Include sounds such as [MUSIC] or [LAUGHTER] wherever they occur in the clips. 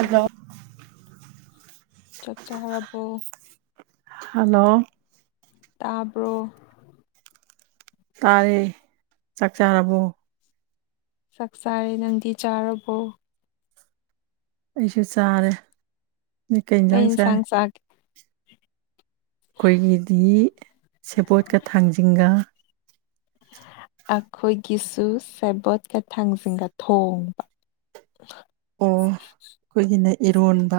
ꯑꯗꯨꯣ ꯆꯞ ꯆꯥꯈꯔꯕꯣ ꯍꯜꯂꯣ ꯇꯥꯕ꯭ꯔꯣ ꯇꯥꯔꯤ ꯆꯥꯛ ꯆꯥꯕꯨ ꯆꯥꯛ ꯆꯥꯔꯦ ꯅꯪꯗꯤ ꯆꯥꯔꯕꯣ ꯑꯩꯁꯨ ꯆꯥꯔꯦ ꯃꯤꯀꯩ ꯀꯩ ꯏꯟꯁꯥꯡ ꯆꯥꯏ ꯆꯥꯒꯦ ꯑꯩꯈꯣꯏꯒꯤꯗꯤ ꯁꯦꯕꯣꯠꯀ ꯊꯥꯡꯖꯤꯡꯒ ꯑꯩꯈꯣꯏꯒꯤꯁꯨ ꯁꯦꯕꯣꯠꯀ ꯊꯥꯡꯖꯤꯡꯒ ꯊꯣꯡꯕ ꯑꯣ ꯑꯩꯈꯣꯏꯒꯤꯅ ꯏꯔꯣꯟꯕ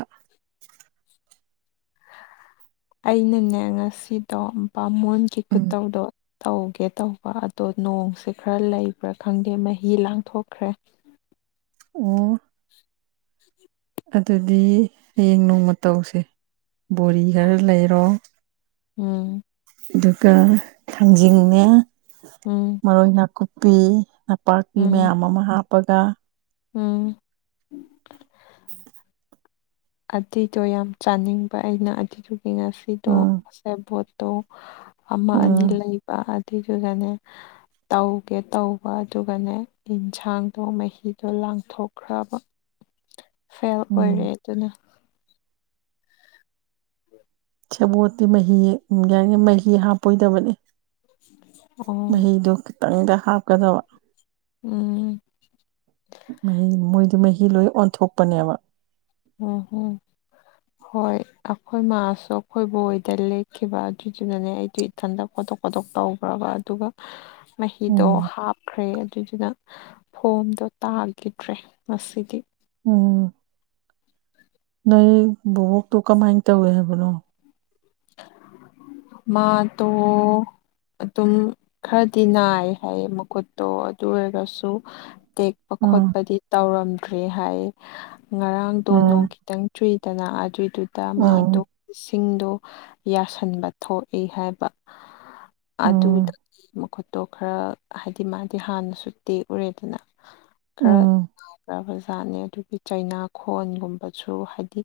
ꯑꯩꯅꯅꯦ ꯉꯁꯤꯗꯣ ꯕꯥꯃꯣꯟꯒꯤ ꯎꯝ ꯈꯨꯇꯧꯗꯣ ꯇꯧꯒꯦ ꯇꯧꯕ ꯑꯗꯣ ꯅꯣꯡꯁꯦ ꯈꯔ ꯂꯩꯕ꯭ꯔꯥ ꯈꯪꯗꯦ ꯃꯍꯤ ꯂꯥꯡꯊꯣꯛꯈ꯭ꯔꯦ ꯑꯣ ꯑꯗꯨꯗꯤ ꯍꯌꯦꯡ ꯅꯣꯡꯃ ꯃꯇꯧꯁꯦ ꯕꯣꯔꯤ ꯈꯔ ꯂꯩꯔꯣ ꯎꯝ ꯑꯗꯨꯒ ꯊꯥꯡꯖꯤꯡꯅ ꯎꯝ ꯃꯔꯣꯏ ꯅꯥꯀꯨꯞꯄꯤ ꯅꯄꯥꯛꯄꯤ ꯎꯝ ꯃꯌꯥꯝ ꯑꯃ ꯍꯥꯞꯄꯒ ꯎꯝ ꯑꯗꯨꯗꯣ ꯌꯥꯝ ꯆꯥꯅꯤꯡꯕ ꯑꯩꯅ ꯑꯗꯨꯗꯨꯒꯤ ꯉꯁꯤꯗꯣ ꯎꯝ ꯁꯦꯕꯣꯠꯇꯣ ꯑꯃ ꯑꯅꯤ ꯎꯝ ꯂꯩꯕ ꯑꯗꯨꯏꯗꯨꯒꯅꯦ ꯇꯧꯒꯦ ꯇꯧꯕ ꯑꯗꯨꯒꯅꯦ ꯑꯦꯟꯁꯥꯡꯗꯣ ꯃꯍꯤꯗꯣ ꯂꯥꯡꯊꯣꯛꯈ꯭ꯔꯕ ꯐꯦꯜ ꯎꯝ ꯑꯣꯏꯔꯦ ꯑꯗꯨꯅ ꯁꯦꯕꯣꯠꯇꯤ ꯃꯍꯤ ꯌꯥ ꯃꯍꯤ ꯍꯥꯞꯄꯣꯏꯗꯕꯅꯤ ꯑꯣ ꯃꯍꯗꯨꯈꯤꯇꯪꯗ ꯍꯥꯞꯀꯗꯕ ꯎꯝ ꯃꯍꯤ ꯃꯣꯏꯗꯤ ꯃꯍꯤ ꯂꯣꯏ ꯑꯣꯟꯊꯣꯛꯄꯅꯦꯕ ꯑꯣꯝ ꯍꯝ ꯍꯣꯏ ꯑꯩꯈꯣꯏ ꯃꯥꯁꯨ ꯑꯩꯈꯣꯏꯕꯨꯣꯏꯗ ꯂꯦꯛꯈꯤꯕ ꯑꯗꯨꯗꯨꯅꯅꯦ ꯑꯩꯗ ꯏꯊꯟꯗ ꯈꯣꯠꯇꯣꯛ ꯈꯣꯠꯇꯣꯛ ꯇꯧꯈ꯭ꯔꯕ ꯑꯗꯨꯒ ꯃꯍꯤꯗꯣ ꯎꯝ ꯍꯥꯞꯈ꯭ꯔꯦ ꯑꯗꯨꯏꯗꯨꯅ ꯐꯣꯝꯗꯣ ꯇꯥꯈꯤꯗ꯭ꯔꯦ ꯉꯁꯤꯗꯤ ꯎꯝ ꯅꯣꯏ ꯕꯕꯣꯛꯇꯣ ꯀꯃꯥꯏꯅ ꯇꯧꯋꯦ ꯍꯥꯏꯕꯅꯣ ꯃꯥ ꯇꯣ ꯑꯗꯨꯝ ꯈꯔꯗꯤ ꯅꯥꯏ ꯍꯥꯏꯌꯦ ꯃꯈꯨꯠꯇꯣ ꯑꯗꯨ ꯑꯣꯏꯔꯒꯁꯨ ꯇꯦꯛꯄ ꯎꯝ ꯈꯣꯠꯄꯗꯤ ꯇꯧꯔꯝꯗ꯭ꯔꯦ ꯍꯥꯏ ꯉꯔꯥꯡꯗꯣꯣꯡ ꯎꯝ ꯈꯤꯇꯪ ꯆꯨꯏꯗꯅ ꯑꯗꯨꯏꯗꯨꯗ ꯃꯥꯗꯣ ꯁꯤꯡꯗꯣ ꯌꯥꯁꯤꯟꯕ ꯊꯣꯛꯏ ꯍꯥꯏꯕ ꯎꯝ ꯎꯝ ꯑꯗꯨꯗꯒꯤ ꯃꯈꯨꯠ ꯇꯣ ꯈꯔ ꯍꯥꯏꯗꯤ ꯃꯥꯗꯤ ꯍꯥꯟꯅꯁꯨ ꯇꯦꯛꯎꯔꯦꯗꯅ ꯈꯔ ꯎꯝ ꯭ꯔꯕꯖꯥꯠꯅꯦ ꯑꯗꯨꯒꯤ ꯆꯩꯅꯥꯈꯣꯟꯒꯨꯝꯕꯁꯨ ꯍꯥꯏꯗꯤ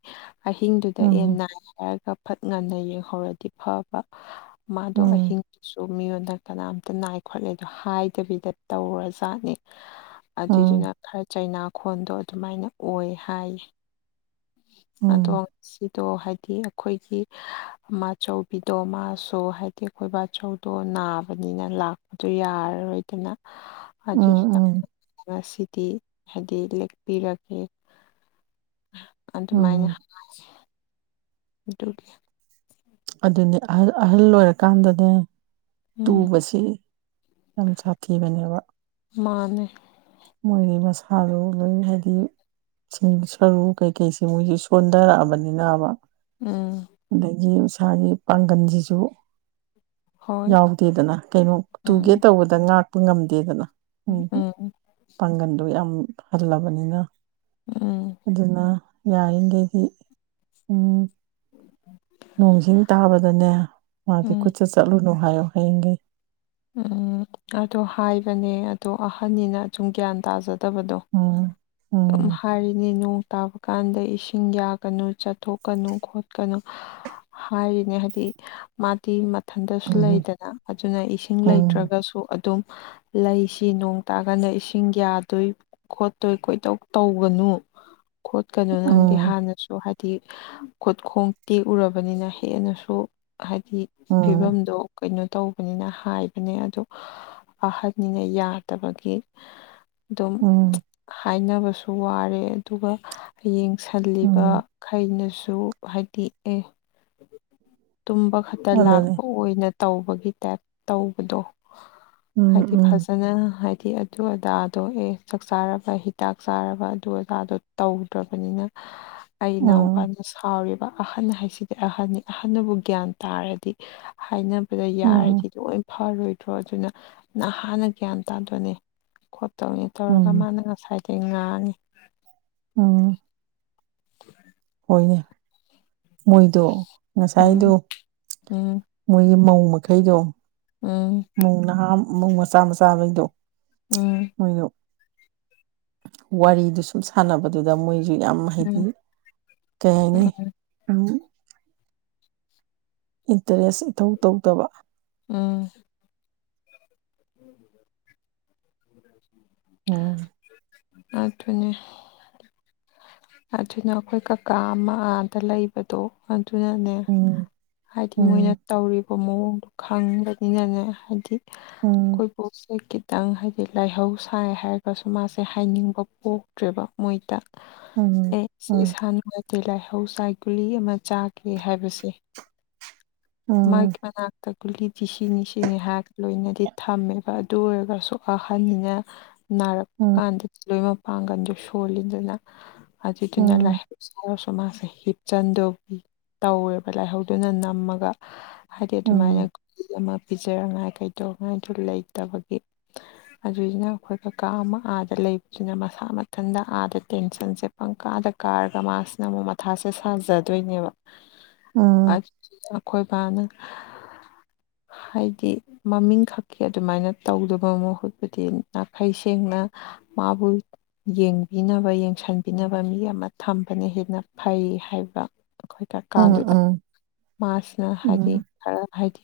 ꯑꯍꯤꯡꯗꯨꯗ ꯑꯦꯟ ꯎꯝ ꯅꯥꯏ ꯍꯥꯏꯔꯒ ꯐꯠ ꯉꯟꯅ ꯌꯦꯡꯍꯧꯔꯗꯤ ꯐꯕ ꯃꯥꯗꯣ ꯎꯝ ꯑꯍꯤꯡꯗꯨꯁꯨ ꯃꯤꯉꯣꯟꯗ ꯀꯅꯥꯝꯇ ꯅꯥꯏ ꯈꯣꯠꯂꯦ ꯑꯗꯣ ꯍꯥꯏꯗꯕꯤꯗ ꯇꯧꯔꯖꯥꯠꯅꯦ ꯎꯝ ꯑꯗꯨꯏꯗꯨꯅ ꯈꯔ ꯆꯩꯅꯥꯈꯣꯟꯗꯣ ꯑꯗꯨꯃꯥꯏꯅ ꯑꯣꯏ ꯍꯥꯏꯌꯦ ꯑꯗꯣ ꯎꯝ ꯉ ꯁꯤꯗꯣ ꯍꯥꯏꯗꯤ ꯑꯩꯈꯣꯏꯒꯤ ꯑ ꯑꯆꯧꯕꯤꯗꯣ ꯃꯥꯁꯨ ꯍꯥꯏꯗꯤ ꯑꯩꯈꯣꯏꯕꯥꯆꯧꯗꯣ ꯅꯥꯕꯅꯤꯅ ꯂꯥꯛꯄꯗꯣ ꯌꯥꯔꯔꯣꯏ ꯅ ꯎꯝ ꯑꯗꯨꯗꯨꯅ ꯎꯝ ꯉꯁꯤꯗꯤ ꯍꯥꯏꯗꯤ ꯂꯦꯛꯄꯤꯔꯒꯦ ꯑꯗꯨꯃꯥꯏꯅ ꯎꯝ ꯗꯀꯤ ꯑꯗꯨꯅꯤ ꯑꯍꯜ ꯑꯣꯏꯔꯀꯥꯟꯗꯅꯦ ꯎꯝ ꯇꯨꯕꯁꯤ ꯌꯥꯝ ꯁꯥꯊꯤꯕꯅꯦꯕ ꯃꯥꯅꯦ ꯃꯣꯏꯒꯤ ꯃꯁꯥꯗꯣ ꯂꯣꯏ ꯍꯥꯏꯗꯤ ꯤꯡ ꯁꯔꯨ ꯀꯩꯀꯩꯁꯤꯦ ꯃꯣꯏꯁꯤ ꯁꯣꯟꯊꯔꯛꯑꯕꯅꯤꯅꯕ ꯎꯝ ꯑꯗꯒꯤ ꯎꯁꯥꯒꯤ ꯄꯥꯡꯒꯜꯁꯤꯁꯨ ꯍꯣꯏ ꯌꯥꯎꯗꯦꯗꯅ ꯀꯩꯅꯣ ꯇꯨꯒꯦ ꯎꯝ ꯇꯧꯕꯗ ꯉꯥꯛꯄ ꯉꯝꯗꯦꯗꯅ ꯎꯝ ꯍꯥꯏꯗꯤ ꯎꯝ ꯄꯥꯡꯒꯟꯗꯣ ꯌꯥꯝ ꯍꯜꯂꯕꯅꯤꯅ ꯎꯝ ꯑꯗꯨꯅ ꯌꯥꯔꯤꯈꯩꯗꯤ ꯎꯝ ꯅꯣꯡꯖꯤꯡ ꯇꯥꯕꯗꯅꯦ ꯃꯥꯗꯤ ꯎꯝ ꯈꯨꯠꯆ ꯆꯠꯂꯨꯅꯨ ꯍꯥꯏꯌꯣ ꯍꯌꯦꯡꯒꯤ ꯎꯝ ꯑꯗꯣ ꯍꯥꯏꯕꯅꯦ ꯑꯗꯣ ꯑꯍꯟꯅꯤꯅ ꯁꯨꯝ ꯒ꯭ꯌꯥꯟ ꯇꯥꯖꯗꯦ ꯐꯠꯇꯕꯗꯣ ꯎꯝ ꯑꯗꯨꯨꯝ ꯎꯝ ꯍꯥꯏꯔꯤꯅꯦ ꯅꯣꯡ ꯇꯥꯕ ꯀꯥꯟꯗ ꯏꯁꯤꯡ ꯌꯥꯒꯅꯨ ꯆꯥꯊꯣꯛꯀꯅꯨ ꯈꯣꯠꯀꯅꯨ ꯍꯥꯏꯔꯤꯅꯦ ꯍꯥꯏꯗꯤ ꯃꯥꯗꯤ ꯃꯊꯟꯇꯁꯨ ꯎꯝ ꯂꯩꯗꯅ ꯑꯗꯨꯅ ꯏꯁꯤꯡ ꯎꯝ ꯂꯩꯇ꯭ꯔꯒ ꯑꯗꯨꯝ ꯂꯩꯁꯤ ꯅꯣꯡ ꯇꯥꯀꯥꯟꯗ ꯏꯁꯤꯡ ꯌꯥꯗꯣꯏ ꯈꯣꯠꯇꯣꯏ ꯀꯣꯏꯗꯧ ꯇꯧꯒꯅꯨ ꯈꯣꯠꯀꯅꯨ ꯅꯪꯗꯤ ꯎꯝ ꯍꯥꯟꯅꯁꯨ ꯍꯥꯏꯗꯤ ꯈꯨꯠꯈꯣꯡ ꯇꯦꯛꯎꯨꯔꯕꯅꯤꯅ ꯍꯦꯟꯅꯁꯨ ꯍꯥꯏꯗꯤ ꯎꯝ ꯐꯤꯕꯝꯗꯣ ꯀꯩꯅꯣ ꯇꯧꯕꯅꯤꯅ ꯍꯥꯏꯕꯅꯦ ꯑꯗꯨ ꯑꯍꯟꯅꯤꯅ ꯌꯥꯗꯕꯒꯤ ꯑꯗꯨꯝ ꯎꯝ ꯍꯥꯏꯅꯕꯁꯨ ꯋꯥꯔꯦ ꯑꯗꯨꯒ ꯍ ꯌꯦꯡꯁꯤꯜꯂꯤꯕ ꯎꯝ ꯈꯩꯅꯁꯨ ꯍꯥꯏꯗꯤ ꯑꯦ ꯇꯨꯝꯕ ꯈꯛꯇ ꯑꯗꯨꯅꯤ ꯂꯥꯛꯄ ꯑꯣꯏꯅ ꯇꯧꯕꯒꯤ ꯇꯥꯏꯞ ꯇꯧꯕꯗꯣ ꯎꯝ ꯍꯥꯏꯗꯤ ꯎꯝ ꯐꯖꯅ ꯍꯥꯏꯗꯤ ꯑꯗꯨ ꯑꯣꯖꯥꯗꯣ ꯑꯦ ꯆꯥꯛ ꯆꯥꯔꯕ ꯍꯤꯗꯥꯛ ꯆꯥꯔꯕ ꯑꯗꯨ ꯑꯣꯖꯥꯗꯣ ꯇꯧꯗ꯭ꯔꯕꯅꯤꯅ ꯑꯩꯅꯎ ꯄꯥꯟ ꯁꯥꯎꯔꯤꯕ ꯑꯍꯟ ꯍꯥꯏꯁꯤꯗꯤ ꯑꯍꯟꯅꯤ ꯑꯍꯟꯅꯕꯨ ꯒ꯭ꯌꯥꯟ ꯇꯥꯔꯗꯤ ꯍꯥꯏꯅ ꯗ ꯎꯝ ꯎꯝ ꯌꯥꯔꯗꯤ ꯂꯣꯏ ꯐꯔꯣꯏꯗ꯭ꯔꯣ ꯑꯗꯨꯅ ꯅ ꯍꯥꯟꯅ ꯒ꯭ꯌꯥꯟ ꯇꯥꯗꯣꯏꯅꯦ ꯈꯣꯠꯇꯧꯅꯤ ꯇꯧꯔꯒ ꯎꯝ ꯃꯥꯅ ꯉꯁꯥꯏꯗ ꯉꯥꯡꯉꯤ ꯎꯝ ꯎꯝ ꯍꯣꯏꯅꯦ ꯃꯣꯏꯗꯣ ꯎꯝ ꯉꯁꯥꯏꯗꯣ ꯎꯝ ꯃꯣꯏꯒꯤ ꯃꯧ ꯃꯈꯩꯗꯣ ꯎꯝ ꯃꯨꯡ ꯅꯍꯥꯃꯨꯡ ꯃꯆꯥ ꯃꯆꯥꯕꯩꯗꯣ ꯎꯝ ꯃꯣꯏꯅ ꯋꯥꯔꯤꯗꯨ ꯁꯨꯝ ꯁꯥꯟꯅꯕꯗꯨꯗ ꯃꯣꯏꯁꯨ ꯌꯥꯝ ꯍꯥꯏꯩꯗꯤ ꯎꯝ ꯀꯩ ꯍꯥꯏꯅꯤ ꯎꯝ ꯏꯟꯇꯔꯦꯁ ꯏꯊꯧ ꯇꯧꯗꯕ ꯎꯝ ꯎ ꯑꯣ ꯑꯗꯨ ꯐꯅꯤ ꯑꯗꯨꯅ ꯑꯩꯈꯣꯏ ꯀꯀꯥ ꯑꯃ ꯑꯗ ꯂꯩꯕꯗꯣ ꯑꯗꯨꯅꯅꯦ ꯎꯝ ꯍꯥꯏꯗꯤ ꯃꯣꯏꯅ ꯎꯝ ꯇꯧꯔꯤꯕ ꯃꯑꯣꯡꯗꯣ ꯈꯪꯕꯅꯤꯅꯅꯦ ꯍꯥꯏꯗꯤ ꯎꯝ ꯑꯩꯣꯏ ꯄꯨꯣꯁꯦ ꯈꯤꯇꯪ ꯍꯥꯏꯗꯤ ꯂꯥꯏꯍꯧ ꯁꯥꯏ ꯍꯥꯏꯔꯒꯁꯨ ꯃꯥꯁꯦ ꯍꯥꯏꯅꯤꯡꯕ ꯄꯣꯛꯇ꯭ꯔꯦꯕ ꯃꯣꯏꯗ ꯎꯝ ꯑꯦ ꯎꯝ ꯏꯁꯥ ꯅꯨꯡꯉꯥꯏꯇꯦ ꯂꯥꯏꯍꯧ ꯆꯥꯏ ꯒꯨꯂꯤ ꯑꯃ ꯆꯥꯒꯦ ꯍꯥꯏꯕꯁꯦ ꯃꯥ ꯎꯝ ꯀꯅ ꯇ ꯒꯨꯂꯤꯗꯤꯤ ꯁꯤꯅꯤ ꯁꯤꯅꯤ ꯍꯥꯏꯍꯥꯛ ꯂꯣꯏꯅꯗꯤ ꯊꯝꯃꯦꯕ ꯑꯗꯨ ꯑꯣꯏꯔꯒꯁꯨ ꯑꯍꯟꯅꯤꯅ ꯅꯔꯛ ꯎꯝ ꯍꯥꯟꯗꯗꯤ ꯂꯣꯏ ꯃꯄꯥꯡꯒꯜꯗ ꯁꯣꯜꯂꯤꯗꯅ ꯑꯗꯨꯗꯨꯅ ꯂꯥꯛ ꯎꯝ ꯏꯁꯔꯁꯨ ꯃꯥꯁꯦ ꯍꯤꯞꯆꯟꯗꯧꯒꯤ ꯇꯧꯋꯦꯕ ꯂꯥꯏꯍꯧꯗꯨꯅ ꯅꯝꯃꯒ ꯍꯥꯏꯗꯤ ꯎꯝ ꯑꯗꯨꯃꯥꯏꯅ ꯎꯝ ꯑꯃ ꯄꯤꯖꯅꯉꯥꯏ ꯀꯩꯗꯧꯉꯥꯏꯗꯨ ꯂꯩꯇꯕꯒꯤ ꯑꯗꯨꯏꯁꯤꯅ ꯑꯩꯈꯣꯏ ꯀꯀꯥ ꯑꯃ ꯑꯥꯗ ꯂꯩꯕꯁꯤꯅ ꯃꯁꯥ ꯃꯊꯟꯇ ꯑꯥꯗ ꯇꯦꯟꯁꯟꯁꯦ ꯄꯪꯀꯥꯗ ꯀꯥꯔꯒ ꯃꯥꯁꯤꯅ ꯑꯃꯨꯛ ꯃꯊꯥꯁꯦ ꯁꯥꯖꯗꯣꯏꯅꯦꯕ ꯎꯝ ꯑꯀꯣꯏꯕꯅ ꯍꯥꯏꯗꯤ ꯃꯃꯤꯡ ꯈꯛꯀꯤ ꯑꯗꯨꯃꯥꯏꯅ ꯇꯧꯗꯕ ꯃꯍꯨꯠꯄꯨꯗꯤ ꯅꯥꯈꯩ ꯁꯦꯡꯅ ꯃꯥꯕꯨꯜ ꯌꯦꯡꯕꯤꯅꯕ ꯌꯦꯡꯁꯤꯟꯕꯤꯅꯕ ꯃꯤ ꯑꯃ ꯊꯝꯕꯅ ꯍꯦꯟꯅ ꯐꯩ ꯍꯥꯏꯕ ꯑꯩꯈꯣꯏ ꯎꯝ ꯎꯝ ꯀꯔꯀꯥꯟꯗꯨꯗ ꯃꯥꯁꯤꯅ ꯍꯥꯏꯗꯤ ꯈꯔ ꯍꯥꯏꯗꯤ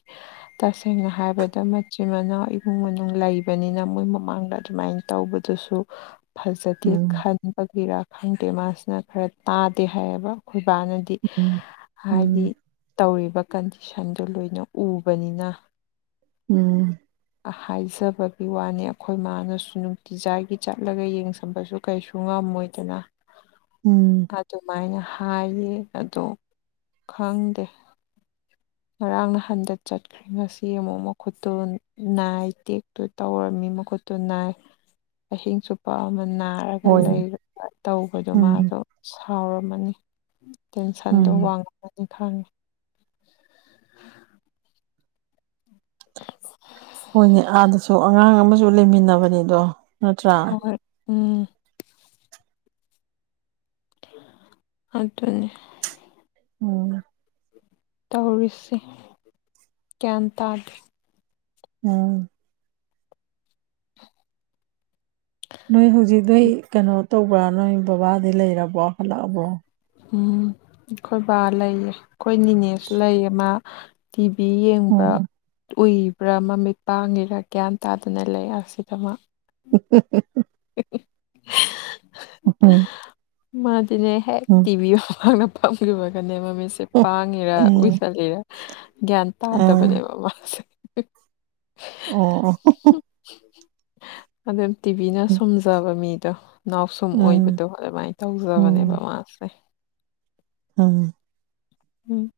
ꯇꯁꯦꯡꯅ ꯍꯥꯏꯕꯗ ꯃꯆꯤꯟ ꯃꯅꯥꯎ ꯏꯃꯨꯡ ꯃꯅꯨꯡ ꯂꯩꯕꯅꯤꯅ ꯃꯣꯏ ꯃꯃꯥꯡꯗ ꯑꯗꯨꯃꯥꯏꯅ ꯇꯧꯕꯗꯨꯁꯨ ꯐꯖꯗꯦ ꯈꯟ ꯄꯕꯤꯔꯥ ꯈꯪꯗꯦ ꯃꯥꯁꯤꯅ ꯈꯔ ꯇꯥꯗꯦ ꯍꯥꯏꯌꯦꯕ ꯑꯩꯈꯣꯏꯕꯥꯅꯗꯤ ꯎꯝ ꯍꯥꯏꯗꯤ ꯎꯝ ꯇꯧꯔꯤꯕ ꯀꯟꯗꯤꯁꯟꯗꯨ ꯂꯣꯏꯅ ꯎꯕꯅꯤꯅ ꯎꯝ ꯍꯥꯏꯖꯕꯒꯤ ꯋꯥꯅꯤ ꯑꯩꯈꯣꯏ ꯃꯥꯅꯁꯨ ꯅꯨꯡꯇꯤꯖꯥꯏꯒꯤ ꯆꯠꯂꯒ ꯌꯦꯡꯁꯝꯕꯁꯨ ꯀꯩꯁꯨ ꯉꯝꯃꯣꯏꯗꯅ ꯎꯝ ꯑꯗꯨꯃꯥꯏꯅ ꯍꯥꯏꯌꯦ ꯑꯗꯣ ꯈꯪꯗꯦ ꯉꯔꯥꯡ ꯅ ꯍꯟꯗꯠ ꯆꯠꯀ ꯉꯁꯤ ꯑꯃꯨꯛ ꯃꯈꯨꯠꯇꯨ ꯅꯥꯏ ꯇꯦꯛꯇꯨ ꯇꯧꯔꯝꯃꯤ ꯃꯈꯨꯠꯇꯨ ꯅꯥꯏ ꯑꯍꯤꯡ ꯆꯨꯞꯄ ꯑꯃꯅ ꯍꯥꯏꯔꯒ ꯂꯩ ꯍꯣꯏꯅꯦ ꯇꯧꯕꯗꯣ ꯎꯝ ꯃꯥꯗꯣ ꯁꯥꯎꯔꯝꯃꯅꯤ ꯇꯦꯟꯁꯟꯗꯣ ꯎꯝ ꯋꯥꯡꯉꯒꯅꯤ ꯈꯪꯉꯤ [UNINTELLIGIBLE] ꯍꯣꯏꯅꯦ ꯑꯥꯗꯁꯨ ꯑꯉꯥꯡ ꯑꯃꯁꯨ ꯂꯩꯃꯤꯟꯅꯕꯅꯤꯗꯣ ꯅꯠꯇ꯭ꯔꯥ ꯍ ꯎꯝ ꯑꯗꯨꯅꯦ ꯎꯝ ꯇꯧꯔꯤꯁꯤ ꯒ꯭ꯌꯥꯟ ꯇꯥꯒꯦ ꯎꯝ ꯅꯣꯏ ꯍꯧꯖꯤꯛꯗ ꯀꯩꯅꯣ ꯇꯧꯕ꯭ꯔꯥ ꯅꯣꯏ ꯕꯕꯥꯗꯤꯩ ꯂꯩꯔꯕꯣ ꯍꯠꯂꯛꯑꯕꯣ ꯎꯝ ꯑꯩꯈꯣꯏ ꯕꯥ ꯂꯩꯌꯦ ꯑꯩꯈꯣꯏ ꯅꯤꯅꯦꯁ ꯂꯩꯌꯦ ꯃꯥ ꯇꯤꯚꯤ ꯌꯦꯡꯕ꯭ꯔꯥ ꯎꯝ ꯎꯏ ꯄꯨꯔꯥ ꯃꯃꯤꯠ ꯄꯥꯡꯉꯤꯔꯥ ꯒ꯭ꯌꯥꯟ ꯇꯥꯗꯅ ꯂꯩ ꯑꯁꯤꯗꯃꯛ ꯎ ꯎ ꯎ [UNINTELLIGIBLE] ꯎ ꯎ ꯃꯥꯗꯤꯅꯦ ꯍꯦꯛ ꯇꯤꯚꯤ ꯃꯃꯥꯡꯅ ꯐꯝꯒꯤꯕꯗꯨꯅꯦꯕ ꯃꯤꯁ ꯁꯦ ꯄꯥꯡꯉꯤꯔ ꯎꯝ ꯎꯏꯁꯜꯂꯤꯔ ꯒ꯭ꯌꯥꯟ ꯑ ꯇꯥꯗꯕꯅꯦꯕ ꯃꯥꯁꯦ [INAUDIBLE] ꯑꯣ ꯑꯣ ꯑꯗꯨꯝ ꯇꯤꯚꯤꯅ ꯎꯝ ꯁꯨꯝ ꯆꯥꯕ ꯃꯤꯗꯣ ꯅꯥꯎꯁꯨꯝ ꯑꯣꯏꯕꯗꯣ ꯑꯗꯨꯃꯥꯏꯅ ꯎꯝ ꯇꯧꯖꯕꯅꯦꯕ ꯃꯥꯁꯦ ꯑꯝ ꯎꯝ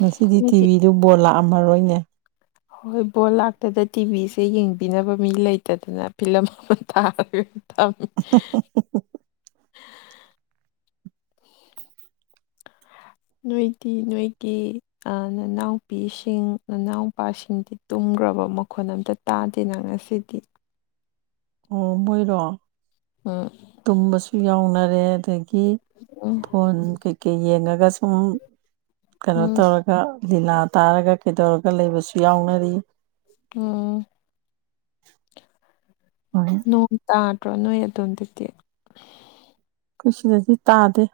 ꯉꯁꯤꯗꯤ ꯅꯣꯏꯗꯤ ꯇꯤꯚꯤꯗꯨ ꯕꯣꯜ ꯂꯥꯛꯑꯝꯃꯔꯣꯏꯅꯦ ꯍꯣꯏ ꯕꯣꯜ ꯂꯥꯛꯇꯗꯅ ꯇꯤꯚꯤꯁꯦ ꯌꯦꯡꯕꯤꯅꯕ ꯃꯤ ꯂꯩꯇꯗꯅ ꯐꯤꯂꯝ ꯑꯃ ꯊꯥꯔꯤ ꯊꯝ ꯅꯣꯏꯇꯤ ꯅꯣꯏꯀꯤ ꯅꯅꯥꯎꯄꯤꯁꯤꯡ ꯅꯅꯥꯎꯄꯥꯁꯤꯡꯗꯤ ꯇꯨꯝꯈ꯭ꯔꯕ ꯃꯈꯣꯟ ꯑꯝꯇ ꯇꯥꯗꯦꯅ ꯉꯁꯤꯗꯤ ꯑꯣ ꯃꯣꯏꯔꯣ ꯎꯝ ꯇꯨꯝꯕꯁꯨ ꯌꯥꯎꯅꯔꯦ ꯑꯗ ꯀꯤ ꯎꯝ ꯐꯣꯟ ꯀꯩꯀꯩ ꯌꯦꯡꯉꯒ ꯁꯨꯝ ꯀꯩꯅꯣ ꯎꯝ ꯇꯧꯔ ꯑꯥ ꯂꯤꯂꯥ ꯇꯥꯔꯒ ꯀꯩꯗꯧꯔꯒ ꯂꯩꯕꯁꯨ ꯌꯥꯎꯅꯔꯤ ꯎꯝ [UNINTELLIGIBLE] ꯅꯣꯡ ꯇꯥꯗ꯭ꯔꯣ ꯅꯣꯏ ꯑꯗ‌ꯣꯝꯗꯗꯤ ꯑꯩꯈꯣꯏ ꯁꯤꯗꯗꯤ ꯇꯥꯗꯦ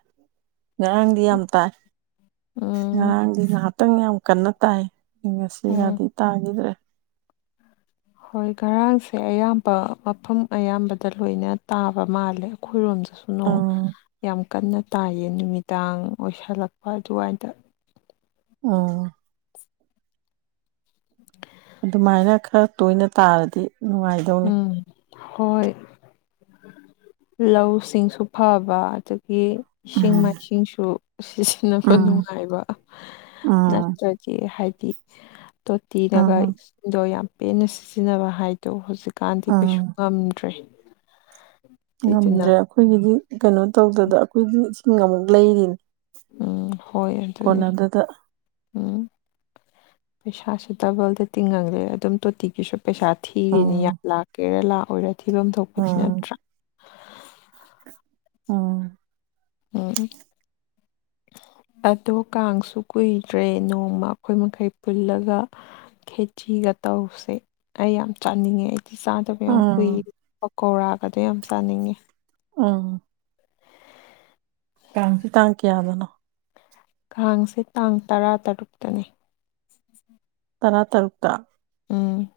ꯉꯔꯥꯡꯗꯤ ꯌꯥꯝ ꯇꯥꯏ ꯎꯝ ꯉꯔꯥꯡꯗꯤ ꯉꯍꯥꯛ ꯔꯥꯡ ꯌꯥꯝ ꯀꯟꯅ ꯇꯥꯏ ꯎꯝ ꯉꯁꯤꯒꯗꯤ ꯇꯥꯈꯤꯗ꯭ꯔꯦ ꯍꯣꯏ ꯉꯔꯥꯡꯁꯦ ꯑꯌꯥꯝꯕ ꯃꯐꯝ ꯑꯌꯥꯝꯕꯗ ꯂꯣꯏꯅ ꯇꯥꯕ ꯃꯥꯜꯂꯦ ꯑꯩꯈꯣꯏꯔꯣꯝꯁꯨ ꯅꯣꯡ ꯎꯝ ꯌꯥꯝ ꯀꯟꯅ ꯇꯥꯏꯌꯦ ꯅꯨꯃꯤꯗꯥꯡ ꯑꯣꯏꯁꯜꯂꯛꯄ ꯑꯗꯨꯋꯥꯏꯗ ꯑꯝ ꯑꯗꯨꯃꯥꯏꯅ ꯈꯔ ꯇꯣꯏꯅ ꯇꯥꯔꯗꯤ ꯅꯨꯡꯉꯥꯏ ꯎꯝ ꯍꯣꯏ ꯂꯧꯁꯤꯡꯁꯨ ꯐꯕ ꯑꯗꯨ ꯒꯤ ꯏꯁꯤꯡ ꯎꯝ ꯃꯥꯏꯁꯤꯡꯁꯨ ꯁꯤꯖꯤꯟꯅꯕ ꯎꯝ ꯅꯨꯡꯉꯥꯏꯕ ꯎꯝ ꯅꯠꯇ꯭ꯔꯥꯗꯤ ꯍꯥꯏꯗꯤ ꯇꯣꯇꯤꯅꯒ ꯎꯝ ꯏꯁꯤꯡꯗꯣ ꯌꯥꯝ ꯄꯦꯟꯅ ꯁꯤꯖꯤꯟꯅꯕ ꯍꯥꯏꯗꯣ ꯍꯧꯖꯤꯛ ꯀꯥꯟꯗꯤ ꯀꯩꯁꯨ ꯎꯝ ꯉꯝꯗ꯭ꯔꯦ ꯑꯗꯨꯏꯗꯨꯅ ꯉꯝꯗ꯭ꯔꯦ ꯑꯩꯈꯣꯏꯒꯤꯗꯤ ꯀꯩꯅꯣ ꯇꯧꯗ‌ꯦꯗ ꯑꯩꯈꯣꯏꯗꯤ ꯏꯁꯤꯡ ꯑꯃꯨꯛ ꯂꯩꯔꯤꯅꯤ ꯎꯝ ꯍꯣꯏ ꯑꯗꯨꯅꯤ ꯀꯣꯟꯅꯗꯗ ꯎꯝ ꯄꯩꯁꯥꯁꯦ ꯗꯕꯜꯗ ꯇꯤꯡꯍꯜꯂꯦ ꯑꯗꯨꯝ ꯇꯣꯇꯤꯒꯤꯁꯨ ꯄꯩꯁꯥ ꯊꯤꯔꯤꯅꯤ ꯎꯝ ꯌꯥꯝ ꯂꯥꯛꯀꯦꯔꯥ ꯂꯥꯛꯑꯣꯏꯔ ꯊꯤꯐꯝ ꯊꯣꯛꯄꯗꯤ ꯎꯝ ꯅꯠꯇ꯭ꯔꯥ ꯑꯣ ꯑꯣꯝ ꯑꯗꯣ ꯀꯥꯡꯁꯨ ꯀꯨꯏꯗ꯭ꯔꯦ ꯅꯣꯡꯃ ꯑꯩꯈꯣꯏ ꯃꯈꯩ ꯄꯨꯜꯂꯒ ꯈꯦꯆꯤꯒ ꯇꯧꯁꯦ ꯑꯩ ꯌꯥꯝ ꯆꯥꯅꯤꯡꯉꯦ ꯑꯩ ꯥꯆꯥꯗꯕ ꯌꯥꯝ ꯎꯝ ꯀꯨꯏꯔ‌ꯦ ꯄꯀꯧꯔꯥꯒꯗꯣ ꯌꯥꯝ ꯆꯥꯅꯤꯡꯉꯦ ꯎꯝ ꯀꯥꯡꯁꯤ ꯇꯥꯡ ꯀꯌꯥꯗꯅꯣ ꯀꯥꯡꯁꯦ ꯇꯥꯡ ꯇꯔꯥꯇꯔꯨꯛꯇꯅꯤ ꯇꯔꯥꯇꯔꯨꯛꯇ ꯎꯝ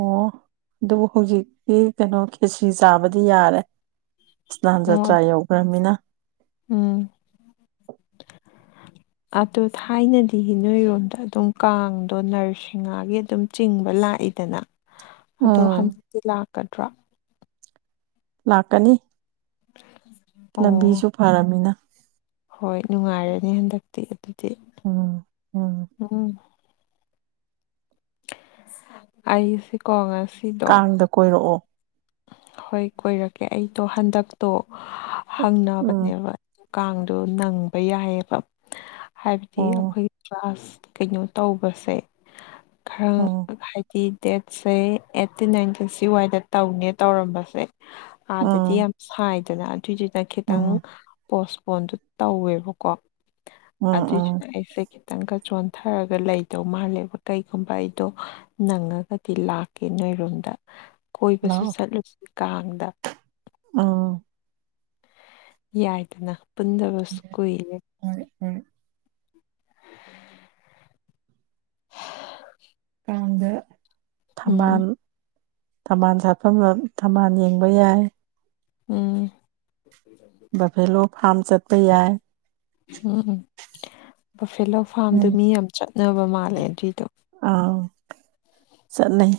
ꯑꯣ ꯑꯗꯨꯕꯨ ꯍꯧꯖꯤꯛꯇꯤ ꯀꯩꯅꯣ ꯈꯦꯆꯤ ꯆꯥꯕꯗꯤ ꯌꯥꯔꯦ ꯏꯁꯅꯥꯟ ꯑꯣ ꯖꯇ꯭ꯔꯥ ꯌꯧꯈ꯭ꯔꯃꯤꯅ ꯎꯝ ꯑꯗꯣ ꯊꯥꯏꯅꯗꯤ ꯅꯣꯏꯔꯣꯝꯗ ꯑꯗꯨꯝ ꯀꯥꯡꯗꯣ ꯅꯔꯁꯤꯡꯍꯥꯒꯤ ꯑꯗꯨꯝ ꯆꯤꯡꯕ ꯂꯥꯛꯏꯗꯅ ꯑꯗꯣ ꯎꯝ ꯍꯟꯗꯛꯇꯤ ꯂꯥꯛꯀꯗ꯭ꯔꯣ ꯂꯥꯛꯀꯅꯤ [UNINTELLIGIBLE] ꯂꯝꯕꯤꯁꯨ ꯐꯔꯝꯃꯤꯅ ꯍꯣꯏ ꯅꯨꯡꯉꯥꯏꯔꯅꯤ ꯍꯟꯗꯛꯇꯤ ꯑꯗꯨꯗꯤ ꯎꯝ ꯑꯁꯤ ꯀꯉꯁꯤ ꯀꯥꯡꯗ ꯀꯣꯏꯔꯛꯑꯣ ꯍꯣꯏ ꯀꯣꯏꯔꯛꯀꯦ ꯑꯩꯗꯣ ꯍꯟꯗꯛꯇꯣ ꯎꯝ ꯍꯪꯅꯕꯅꯦꯕ ꯀꯥꯡꯗꯣ ꯅꯪꯕ ꯌꯥꯏꯑꯕ ꯍꯥꯏꯕꯗꯤ ꯑꯣ ꯑꯩꯈꯣꯏꯒꯤ ꯥꯁ ꯀꯩꯅꯣ ꯇꯧꯕꯁꯦ ꯈꯔ ꯑꯣ ꯤ ꯗꯦꯠꯁꯦ ꯑꯩꯠꯇꯤꯟ ꯅꯥꯏꯟꯇꯤ ꯁꯤ ꯋꯥꯏꯗ ꯇꯧꯅ‌ꯦ ꯇꯧꯔꯝꯕꯁꯦ ꯑꯥꯗꯗꯤ ꯎꯝ ꯌꯥꯝ ꯁꯥꯏꯗꯅ ꯑꯗꯨꯏꯗꯨꯗ ꯈꯤꯇꯪ ꯎꯝ ꯄꯣꯁꯄꯣꯟꯗꯨ ꯇꯧꯋꯦꯕꯀꯣ ꯎꯝ ꯎꯝ ꯑꯗꯨꯏꯗꯨꯅ ꯑꯩꯁꯦ ꯈꯤꯇꯪꯒ ꯆꯣꯟꯊꯔꯒ ꯂꯩꯗꯧ ꯃꯥꯜꯂꯦꯕ ꯀꯩꯒꯨꯝꯕ ꯑꯩꯗꯣ ꯅꯪꯉꯒꯗꯤ ꯂꯥꯛꯀꯦ ꯅꯣꯏꯔꯣꯝꯗ ꯀꯣꯏꯕꯁꯨ ꯆꯠꯂꯨꯁꯤ ꯀꯥꯡꯗ ꯎꯝ ꯌꯥꯏꯗꯅ ꯄꯨꯟꯗꯕꯁꯨ ꯀꯨꯏꯔꯦ ꯍꯣꯏ ꯍꯣꯏ [UNINTELLIGIBLE] ꯑꯥꯡꯗ ꯊꯝꯕꯥꯜ ꯎꯝ ꯊꯝꯃꯥꯟ ꯁꯥꯠꯐꯝ ꯊꯝꯃꯥꯟ ꯌꯦꯡꯕ ꯌꯥꯏ ꯎꯝ ꯕꯚꯦꯂꯣ ꯐꯥꯔꯝ ꯆꯠꯄ ꯌꯥꯏ ꯎꯝ ꯐꯦꯂꯣ ꯐꯥꯝꯗꯨ ꯎꯝ ꯃꯤ ꯌꯥꯝ ꯆꯠꯅꯕ ꯃꯥꯜꯂꯦ ꯑꯗꯨꯏꯗꯣ ꯑꯥ ꯆꯠꯅꯩ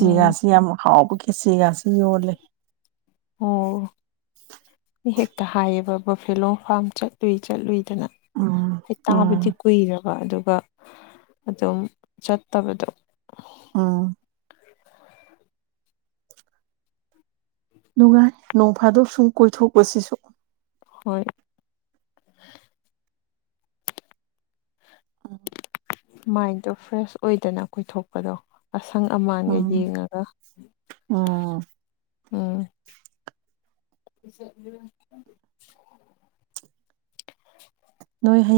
ꯎꯝ ꯌꯥꯝ ꯍꯥꯎꯕꯈꯤ ꯀꯁꯤꯒꯥꯁ ꯌꯣꯔ ꯂꯩ ꯑꯣ ꯃꯤ ꯍꯦꯛꯇ ꯍꯥꯏꯌꯦꯕ ꯕꯐꯦꯂꯣꯡ ꯐꯥꯝ ꯆꯠꯂꯨꯏ ꯆꯠꯂꯨꯏꯗꯅ ꯎꯝ ꯍ ꯇꯥꯕꯨꯗꯤ ꯎꯝ ꯀꯨꯏꯔꯕ ꯑꯗꯨꯒ ꯑꯗꯨꯝ ꯆꯠꯇꯕꯗꯣ ꯑꯥ ꯅꯨꯡꯉꯥꯏ ꯅꯣꯡ ꯐꯥꯗꯣꯛ ꯁꯨꯡ ꯀꯣꯏꯊꯣꯛꯄꯁꯤꯁꯨ ꯍꯣꯏ ꯃꯥꯏꯟꯗꯣ ꯐ꯭ꯔꯦꯁ ꯑꯣꯏꯗꯅ ꯀꯣꯏꯊꯣꯛꯄꯗꯣ ꯑꯁꯪ ꯑꯃꯥꯟꯒ ꯌꯦꯡꯉꯒ ꯑꯣ ꯎꯝ ꯅꯣꯏ ꯍꯩ